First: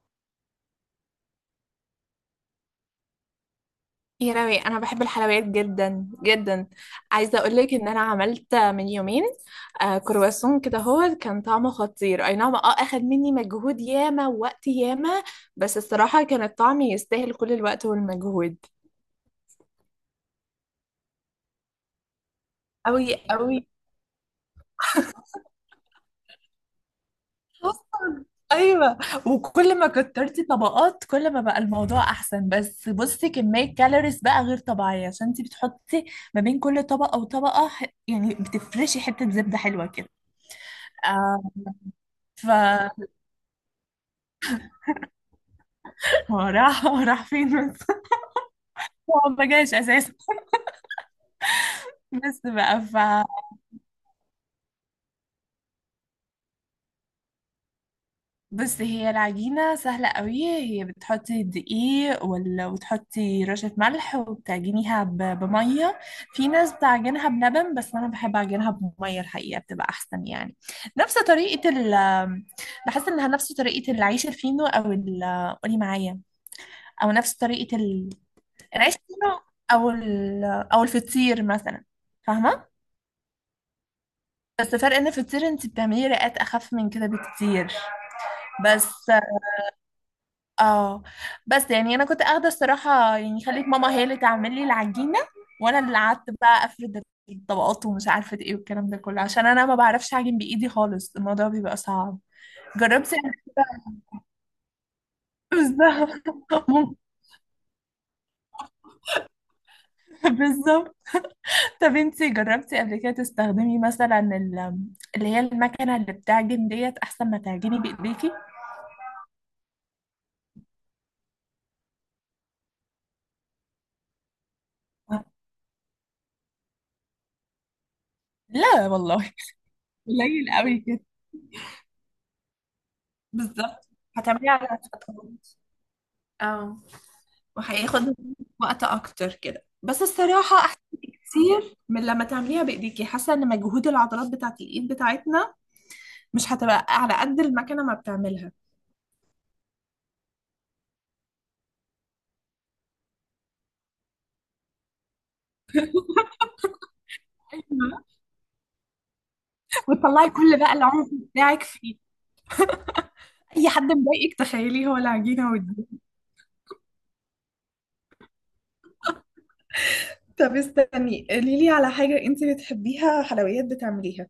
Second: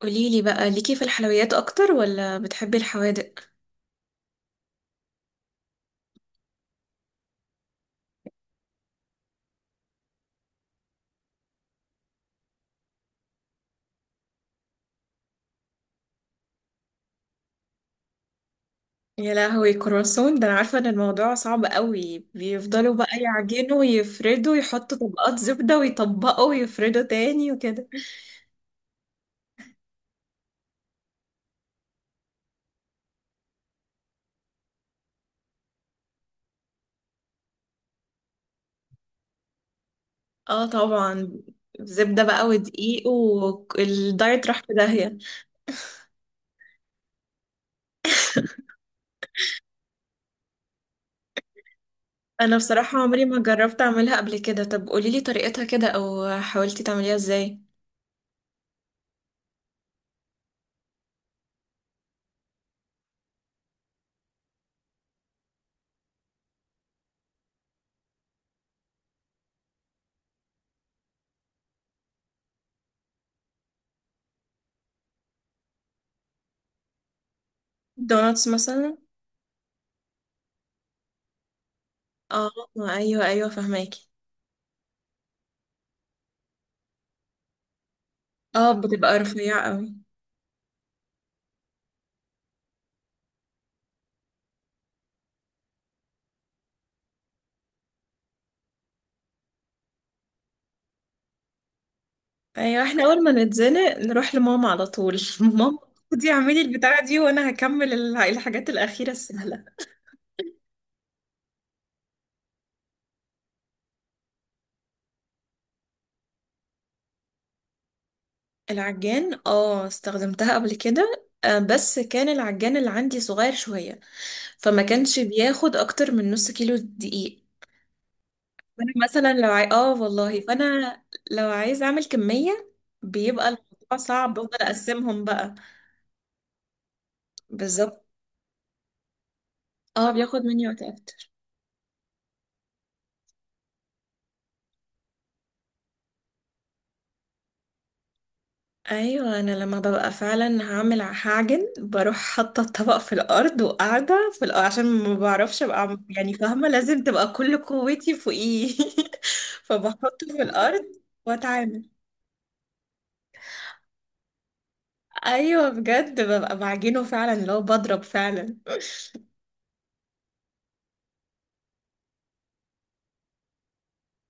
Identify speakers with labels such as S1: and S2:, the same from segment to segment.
S1: قوليلي بقى ليكي في الحلويات اكتر ولا بتحبي الحوادق؟
S2: يا راوي، انا بحب الحلويات جدا جدا. عايزه اقول لك ان انا عملت من يومين كرواسون كده. هو كان طعمه خطير، اي نعم، اخد مني مجهود ياما ووقت ياما. بس الصراحه كان الطعم يستاهل كل الوقت والمجهود.
S1: يا لهوي، كرواسون ده انا عارفه ان الموضوع صعب قوي، بيفضلوا
S2: أوي
S1: بقى
S2: أوي.
S1: يعجنوا ويفردوا، يحطوا طبقات زبده ويطبقوا ويفردوا تاني وكده.
S2: حصل. أيوة. وكل ما كترتي طبقات كل ما بقى الموضوع أحسن، بس بصي كمية كالوريز بقى غير طبيعية، عشان انتي بتحطي ما بين كل طبقة وطبقة يعني بتفرشي حتة زبدة حلوة كده.
S1: اه طبعا. زبده بقى
S2: آه.
S1: ودقيق والدايت راح في داهيه.
S2: هو راح. هو راح فين بس؟ هو ما جاش اساسا. بس
S1: انا
S2: بقى
S1: بصراحه عمري ما جربت اعملها قبل كده. طب قوليلي طريقتها كده او حاولتي تعمليها ازاي؟
S2: بس هي العجينه سهله قوي. هي بتحطي الدقيق وتحطي رشه ملح وبتعجنيها بميه. في ناس بتعجنها بلبن، بس انا بحب اعجنها بميه الحقيقه، بتبقى احسن يعني. نفس طريقه بحس انها نفس طريقه العيش الفينو او قولي معايا. او نفس طريقه
S1: دوناتس
S2: العيش
S1: مثلا.
S2: الفينو او او الفطير مثلا،
S1: اه.
S2: فاهمه؟
S1: ايوه ايوه فهماكي.
S2: بس فرق ان في الطير انت بتعملي رئات اخف من كده بكتير.
S1: اه
S2: بس
S1: بتبقى رفيعه قوي.
S2: اه بس يعني انا كنت اخده الصراحه، يعني خليت ماما هي اللي تعمل لي العجينه، وانا اللي قعدت بقى افرد الطبقات ومش عارفه ايه والكلام ده كله، عشان انا ما بعرفش اعجن بايدي خالص، الموضوع بيبقى صعب.
S1: ايوه، احنا
S2: جربتي
S1: اول
S2: قبل
S1: ما
S2: كده؟
S1: نتزنق نروح لماما على طول. ماما،
S2: بالظبط.
S1: خدي اعملي البتاعة دي وانا هكمل الحاجات الأخيرة السهلة.
S2: بالظبط. طب انتي جربتي قبل كده تستخدمي مثلا اللي هي المكنه اللي بتعجن ديت، احسن ما تعجني بايديكي؟
S1: العجان اه استخدمتها قبل كده آه، بس كان العجان اللي عندي صغير شوية، فما كانش بياخد اكتر من نص كيلو دقيق.
S2: لا
S1: فانا مثلا
S2: والله.
S1: اه والله،
S2: قليل قوي كده.
S1: فانا لو عايز اعمل كمية بيبقى
S2: بالظبط.
S1: الموضوع صعب،
S2: هتعمليه
S1: بفضل
S2: على
S1: اقسمهم
S2: خطوات.
S1: بقى.
S2: اه
S1: بالظبط.
S2: وهياخد وقت اكتر كده، بس
S1: اه بياخد
S2: الصراحه
S1: مني
S2: احسن
S1: وقت اكتر.
S2: كتير من لما تعمليها بايديكي. حاسه ان مجهود العضلات بتاعت الايد بتاعتنا مش هتبقى على قد المكنه ما بتعملها.
S1: ايوه انا لما ببقى فعلا هعمل، هعجن بروح حاطه الطبق في الارض وقاعده في الأرض، عشان ما بعرفش ابقى يعني فاهمه، لازم تبقى كل قوتي فوقيه. فبحطه
S2: وتطلعي
S1: في
S2: كل بقى
S1: الارض
S2: العنف بتاعك
S1: واتعامل.
S2: فيه. اي حد مضايقك تخيليه هو العجينه
S1: ايوه
S2: والدقيق.
S1: بجد ببقى بعجنه فعلا لو بضرب فعلا.
S2: طب استني، قولي لي على حاجة انت بتحبيها، حلويات بتعمليها.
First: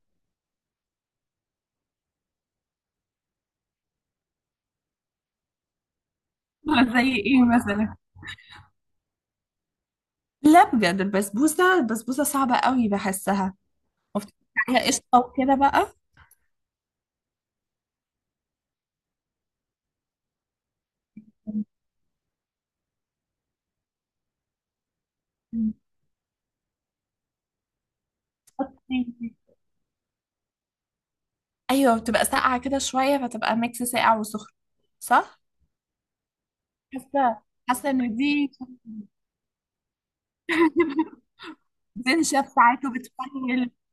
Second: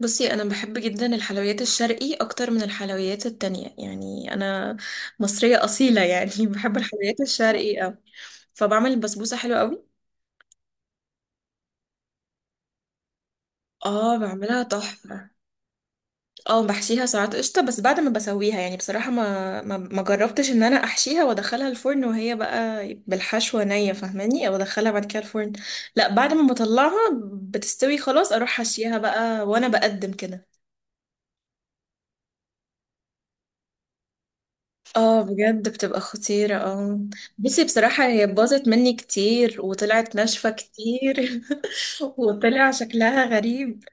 S1: بصي انا بحب جدا الحلويات الشرقي اكتر من الحلويات التانية، يعني انا مصريه اصيله يعني. بحب
S2: آه، زي
S1: الحلويات
S2: ايه
S1: الشرقي
S2: مثلا؟
S1: أوي. فبعمل البسبوسه حلوه قوي.
S2: لا بجد، البسبوسة صعبة قوي بحسها.
S1: اه
S2: وبتبقى
S1: بعملها
S2: عليها قشطة
S1: تحفه.
S2: وكده بقى.
S1: اه بحشيها ساعات قشطة، بس بعد ما بسويها. يعني بصراحة ما جربتش ان انا احشيها وادخلها الفرن وهي بقى بالحشوة نية، فاهماني؟ او ادخلها بعد كده الفرن.
S2: مم.
S1: لا، بعد ما بطلعها بتستوي خلاص، اروح حشيها
S2: أوكي.
S1: بقى وانا بقدم كده.
S2: ايوه بتبقى ساقعه كده شويه، فتبقى ميكس ساقع وسخن.
S1: اه
S2: صح.
S1: بجد بتبقى خطيرة، اه.
S2: حاسه
S1: بصي
S2: حاسه ان
S1: بصراحة هي
S2: دي.
S1: باظت مني كتير وطلعت ناشفة كتير.
S2: بتنشف
S1: وطلع
S2: ساعات
S1: شكلها
S2: وبتفرغل.
S1: غريب،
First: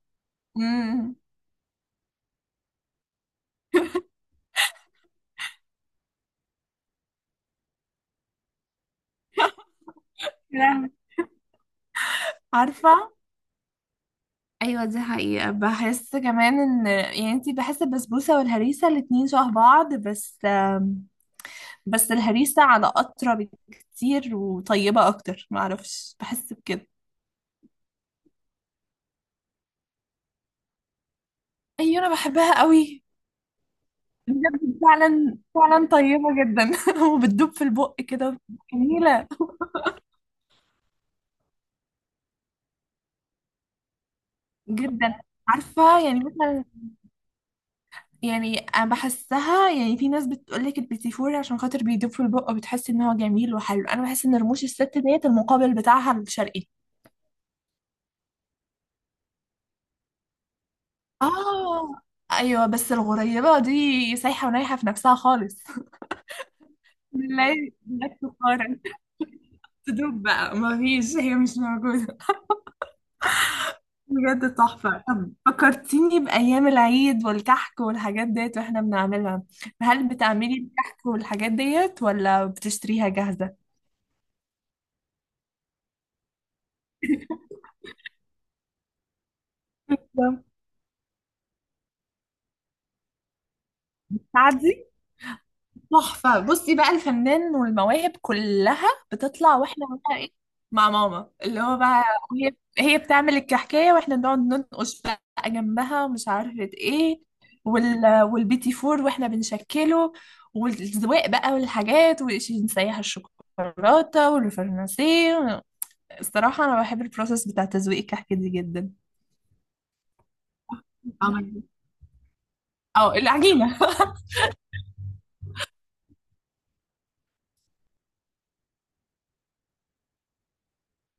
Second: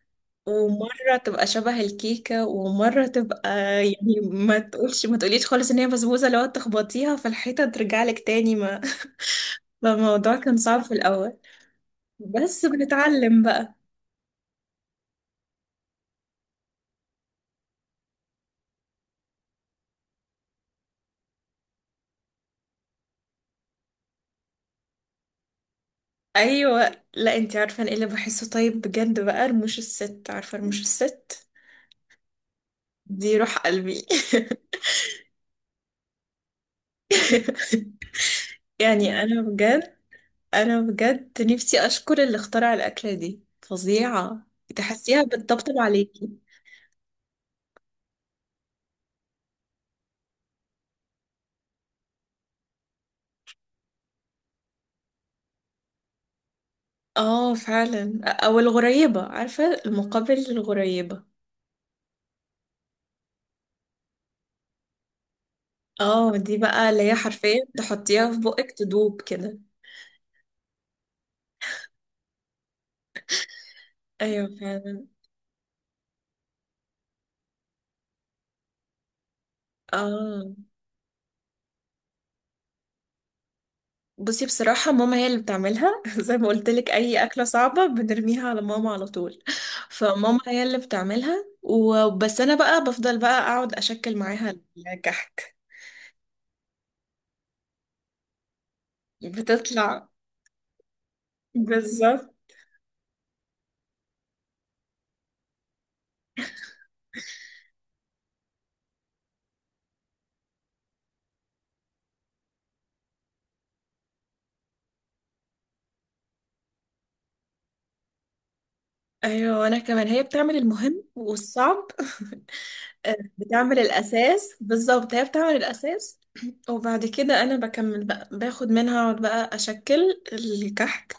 S2: امم
S1: ومرة تبقى شبه الكيكة ومرة تبقى، يعني ما تقولش ما تقوليش خالص ان هي بسبوسة، لو تخبطيها في الحيطة ترجع لك تاني ما. فالموضوع كان صعب في الأول، بس
S2: عارفه.
S1: بنتعلم بقى.
S2: ايوه، دي حقيقه. بحس كمان ان يعني انتي، بحس البسبوسه والهريسه الاتنين شبه بعض، بس بس الهريسه على اطرى بكتير وطيبه اكتر، معرفش بحس بكده.
S1: ايوه، لا، انتي عارفة أنا ايه اللي بحسه طيب بجد بقى؟ رموش الست، عارفة رموش الست؟
S2: ايوه انا بحبها قوي.
S1: دي روح قلبي.
S2: بجد فعلا فعلا طيبة جدا. وبتدوب في البق كده.
S1: يعني
S2: جميلة
S1: انا بجد، انا بجد نفسي اشكر اللي اخترع الأكلة دي، فظيعة.
S2: جدا.
S1: تحسيها بتطبطب
S2: عارفة يعني
S1: عليكي.
S2: مثلا، يعني أنا بحسها، يعني في ناس بتقولك البيتي عشان خاطر بيدوب في البق وبتحس إن هو جميل وحلو. أنا بحس إن رموش الست ديت المقابل بتاعها الشرقي.
S1: اه فعلا. او الغريبة، عارفة المقابل للغريبة.
S2: آه. أيوة بس الغريبة دي سايحة ونايحة في نفسها خالص.
S1: اه دي بقى اللي هي حرفيا
S2: لا. لا
S1: تحطيها في بقك
S2: تقارن.
S1: تدوب كده.
S2: تدوب بقى، مفيش، هي مش موجودة.
S1: ايوه
S2: بجد تحفة.
S1: فعلا.
S2: طب فكرتيني بأيام العيد والكحك والحاجات ديت واحنا بنعملها. هل
S1: اه،
S2: بتعملي الكحك والحاجات ديت ولا بتشتريها جاهزة؟
S1: بصي بصراحة ماما هي اللي بتعملها. زي ما قلت لك، اي اكلة صعبة بنرميها على ماما على طول. فماما
S2: بالظبط.
S1: هي اللي بتعملها وبس، انا بقى بفضل بقى اقعد اشكل معاها
S2: تعدي؟
S1: الكحك.
S2: تحفة. بصي بقى الفنان والمواهب كلها بتطلع، واحنا
S1: بتطلع.
S2: بقى ايه مع ماما، اللي هو بقى
S1: بالظبط.
S2: هي هي بتعمل الكحكاية واحنا بنقعد ننقش بقى جنبها ومش عارفة ايه والبيتي فور واحنا بنشكله والزواق بقى والحاجات ونسيح الشوكولاتة والفرنسيه. الصراحة أنا بحب البروسيس بتاع تزويق الكحك دي جدا.
S1: ايوه وانا كمان، هي بتعمل المهم
S2: عمل-
S1: والصعب.
S2: أو العجينة.
S1: بتعمل الأساس، بالظبط هي بتعمل الأساس. وبعد كده أنا بكمل بقى، باخد منها أقعد بقى أشكل الكحك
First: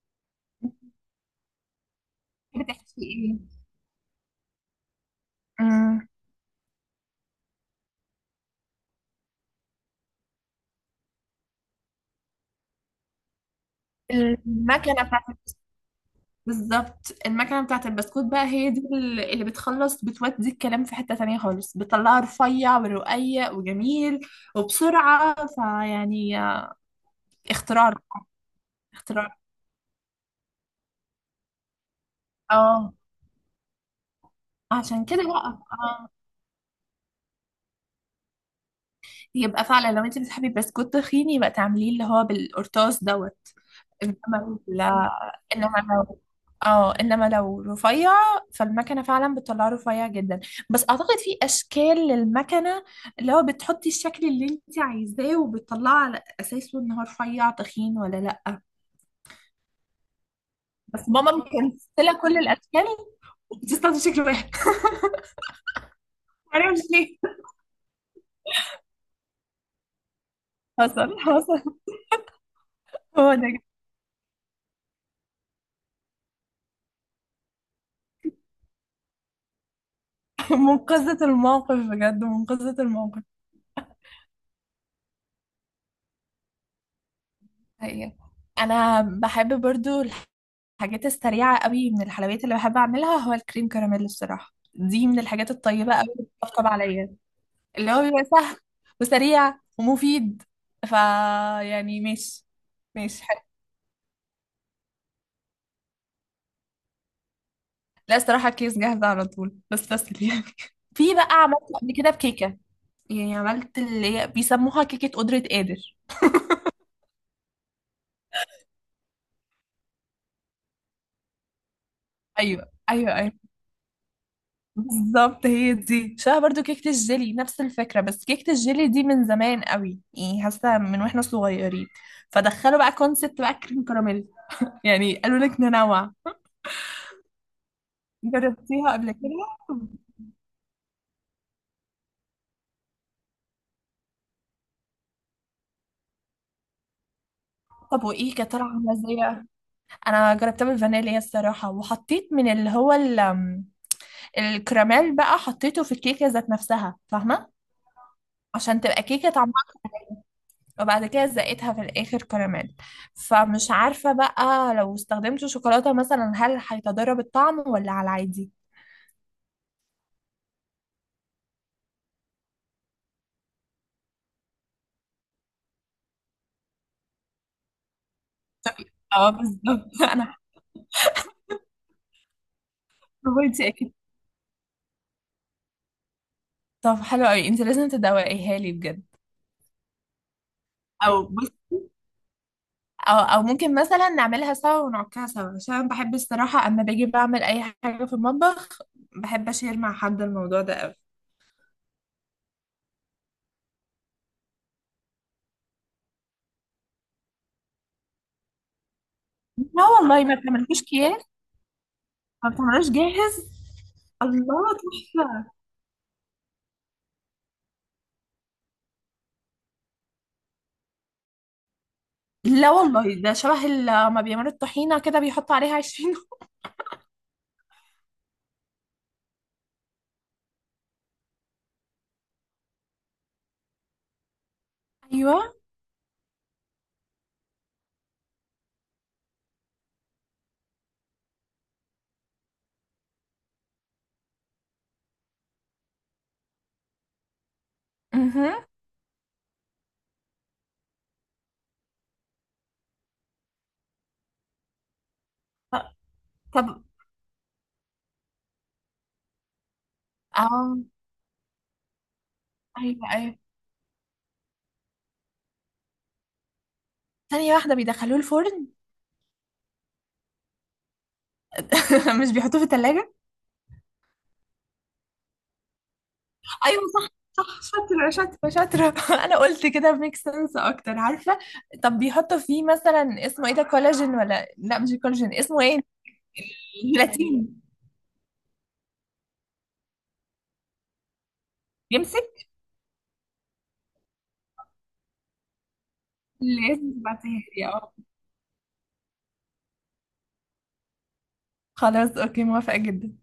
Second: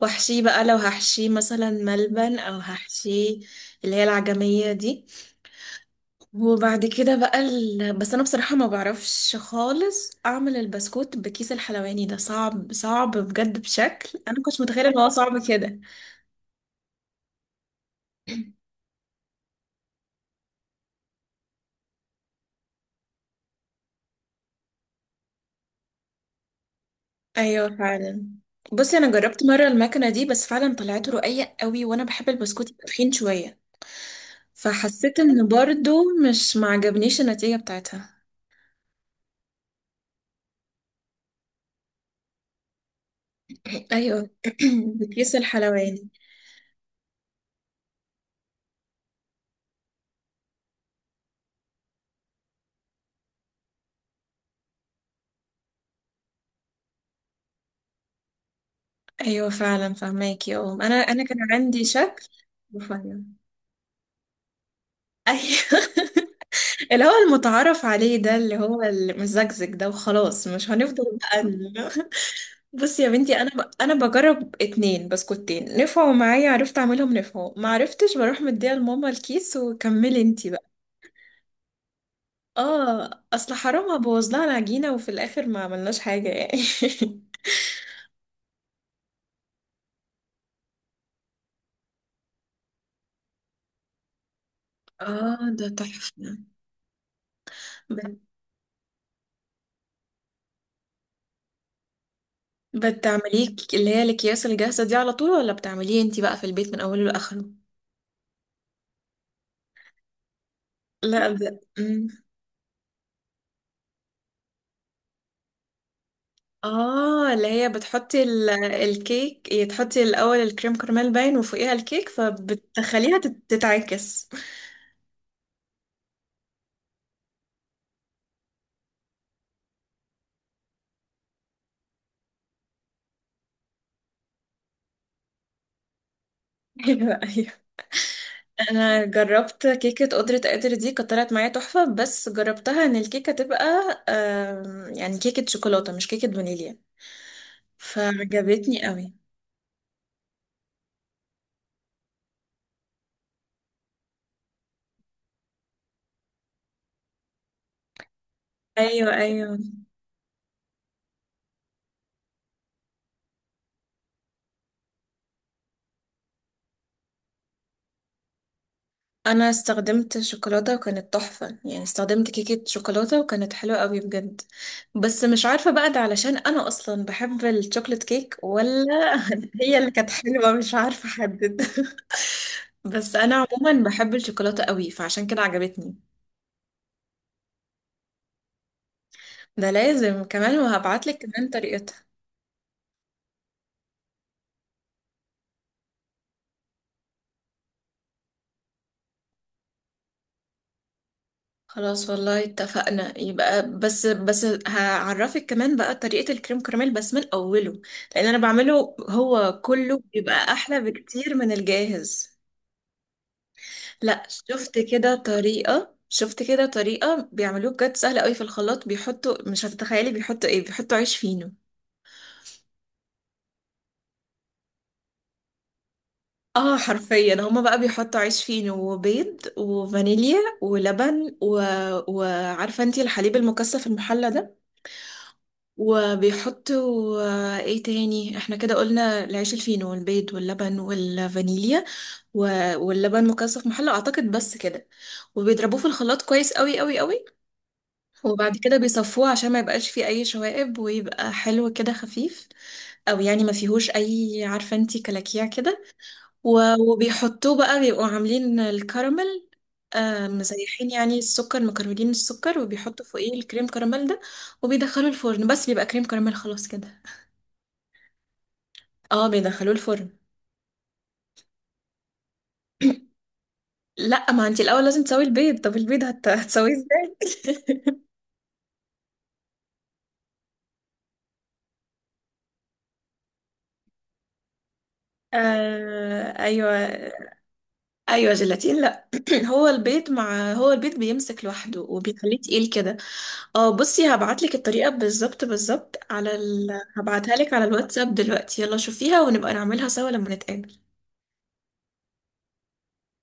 S1: وأحشيه بقى، لو هحشيه مثلا ملبن أو
S2: بتحكي ايه؟
S1: هحشيه اللي هي العجمية دي.
S2: أمم،
S1: وبعد كده بقى بس أنا بصراحة ما بعرفش خالص أعمل البسكوت بكيس الحلواني ده، صعب، صعب بجد بشكل. أنا كنت متخيلة إن
S2: المكنة
S1: هو
S2: بتاعت،
S1: صعب كده.
S2: بالظبط المكنة بتاعة البسكوت بقى، هي دي اللي بتخلص بتودي الكلام في حتة تانية خالص، بتطلعه رفيع ورقيق وجميل وبسرعة فيعني.
S1: ايوه
S2: اختراع.
S1: فعلا. بصي انا
S2: اختراع.
S1: جربت مره المكنه دي، بس فعلا طلعت رقيق قوي، وانا بحب البسكوت يبقى
S2: اه
S1: تخين شويه،
S2: عشان
S1: فحسيت
S2: كده
S1: ان
S2: بقى،
S1: برضو
S2: اه.
S1: مش معجبنيش النتيجة بتاعتها.
S2: يبقى فعلا لو انت بتحبي البسكوت تخين، يبقى تعمليه اللي هو بالقرطاس دوت.
S1: ايوه.
S2: انما لا.
S1: بكيس
S2: انما
S1: الحلواني.
S2: لو اه انما لو رفيع، فالمكنه فعلا بتطلعه رفيع جدا. بس اعتقد في اشكال للمكنه، اللي هو بتحطي الشكل اللي انت عايزاه وبتطلعه على اساسه ان هو رفيع تخين ولا لا.
S1: ايوه فعلا فهماكي. اه، انا
S2: بس
S1: انا
S2: ماما
S1: كان عندي
S2: مكنسله
S1: شكل
S2: كل الاشكال،
S1: رفيع.
S2: بتستخدم شكل واحد.
S1: ايوه.
S2: معرفش
S1: اللي هو
S2: ليه.
S1: المتعارف عليه ده، اللي هو المزجزج ده، وخلاص مش هنفضل
S2: حصل
S1: بقى
S2: حصل.
S1: بصي يا
S2: هو
S1: بنتي،
S2: ده
S1: انا بجرب اتنين بسكوتين، نفعوا معايا عرفت اعملهم، نفعوا ما عرفتش بروح مديها لماما الكيس وكملي انتي بقى.
S2: منقذة الموقف، بجد منقذة الموقف.
S1: اه اصل حرام ابوظ لها العجينة وفي الاخر ما عملناش حاجة يعني.
S2: حقيقة. انا بحب برضو الحاجات السريعة قوي. من الحلويات اللي بحب أعملها هو الكريم كراميل، الصراحة دي من
S1: اه
S2: الحاجات
S1: ده
S2: الطيبة قوي اللي
S1: تحفة.
S2: بتطبطب عليا، اللي هو
S1: بت-
S2: بيبقى سهل وسريع ومفيد. فا يعني ماشي. ماشي حلو.
S1: بتعمليه اللي هي الاكياس الجاهزة دي على طول، ولا بتعمليه انتي بقى في البيت من اوله لاخره؟
S2: لا الصراحة الكيس جاهزة على طول، بس يعني. في
S1: لا
S2: بقى
S1: ب...
S2: عملت قبل
S1: مم.
S2: كده بكيكة، يعني عملت اللي هي بيسموها كيكة قدرة قادر.
S1: اه اللي هي بتحطي الكيك، هي تحطي الاول الكريم كراميل باين وفوقيها الكيك،
S2: أيوه أيوه
S1: فبتخليها
S2: أيوه.
S1: تتعكس.
S2: بالظبط، هي دي شبه برضو كيكة الجيلي، نفس الفكرة، بس كيكة الجيلي دي من زمان قوي يعني، حاسة من واحنا صغيرين فدخلوا بقى كونسبت بقى كريم كراميل، يعني قالوا لك ننوع.
S1: ايوه
S2: جربتيها
S1: انا
S2: قبل كده؟
S1: جربت كيكه قدره قادر دي، كانت طلعت معايا تحفه، بس جربتها ان الكيكه تبقى آم، يعني كيكه شوكولاته مش كيكه فانيليا،
S2: طب وايه كانت طالعة
S1: فعجبتني
S2: عاملة
S1: قوي.
S2: ازاي بقى؟ انا جربتها بالفانيليا الصراحة، وحطيت من اللي هو الكراميل بقى، حطيته في الكيكة ذات نفسها، فاهمة، عشان تبقى
S1: ايوه
S2: كيكة،
S1: ايوه،
S2: وبعد كده زقتها في الاخر كراميل. فمش عارفة بقى لو استخدمت شوكولاتة مثلا هل هيتضرب الطعم ولا على العادي.
S1: انا استخدمت شوكولاته وكانت تحفه، يعني استخدمت كيكه شوكولاته وكانت حلوه قوي بجد. بس مش عارفه بقى ده علشان انا اصلا بحب الشوكولات كيك ولا.
S2: اه
S1: هي اللي
S2: بالظبط.
S1: كانت
S2: انا
S1: حلوه
S2: حاسه.
S1: مش عارفه احدد. بس انا
S2: انت
S1: عموما
S2: اكيد.
S1: بحب الشوكولاته قوي، فعشان كده عجبتني.
S2: طب حلو قوي، انت لازم تدوقيها لي بجد.
S1: ده لازم كمان،
S2: او
S1: وهبعتلك
S2: بص،
S1: كمان طريقتها.
S2: او ممكن مثلا نعملها سوا ونعكها سوا، عشان أنا بحب الصراحة اما باجي بعمل اي حاجة في المطبخ بحب اشير مع حد، الموضوع ده قوي.
S1: خلاص والله اتفقنا يبقى، بس هعرفك كمان بقى طريقة الكريم كراميل بس من أوله، لأن أنا بعمله هو
S2: لا
S1: كله
S2: والله، ما
S1: بيبقى أحلى
S2: بتعملوش اكياس،
S1: بكتير من الجاهز.
S2: ما بتعملوش جاهز.
S1: لا،
S2: الله.
S1: شفت كده طريقة، شفت كده طريقة بيعملوه بجد سهلة قوي. في الخلاط بيحطوا، مش هتتخيلي بيحطوا ايه، بيحطوا عيش فينو.
S2: لا والله، ده شبه لما بيعملوا الطحينة كده بيحطوا عليها 20.
S1: اه حرفيا، هما بقى بيحطوا عيش فينو وبيض وفانيليا ولبن و... وعارفة انتي الحليب المكثف المحلى ده؟
S2: ايوه.
S1: وبيحطوا آه، ايه تاني، احنا كده قلنا العيش الفينو والبيض واللبن والفانيليا واللبن مكثف محلى اعتقد، بس كده. وبيضربوه في الخلاط كويس، قوي قوي قوي. وبعد
S2: امم
S1: كده بيصفوه عشان ما يبقاش فيه اي شوائب ويبقى حلو كده خفيف، او يعني ما فيهوش اي، عارفه انتي، كلاكيع كده.
S2: طب.
S1: وبيحطوه بقى، بيبقوا عاملين الكراميل آه،
S2: اه
S1: مزيحين يعني السكر، مكرملين السكر، وبيحطوا
S2: ايوه
S1: فوقيه
S2: ايوه.
S1: الكريم كراميل ده. وبيدخلوا الفرن، بس بيبقى كريم كراميل خلاص كده.
S2: ثانية واحدة، بيدخلوه الفرن؟
S1: اه بيدخلوه الفرن.
S2: مش بيحطوه في التلاجة؟
S1: لا، ما انت الاول لازم تسوي البيض. طب البيض هتسويه
S2: ايوه صح
S1: ازاي؟
S2: صح. شاطرة شاطرة شاطرة. انا قلت كده ميك سنس اكتر عارفة. طب بيحطوا فيه مثلا اسمه ايه ده، كولاجين ولا لا مش الكولاجين، اسمه ايه؟
S1: آه ايوه
S2: الكرياتين.
S1: ايوه، جيلاتين. لا هو البيض بيمسك لوحده وبيخليه
S2: يمسك.
S1: تقيل كده. اه بصي هبعت لك الطريقه بالظبط بالظبط على
S2: اللي لازم
S1: هبعتها
S2: تبعتيها
S1: لك على
S2: لي، اه.
S1: الواتساب دلوقتي، يلا شوفيها ونبقى نعملها سوا لما نتقابل.
S2: خلاص اوكي، موافقة جدا.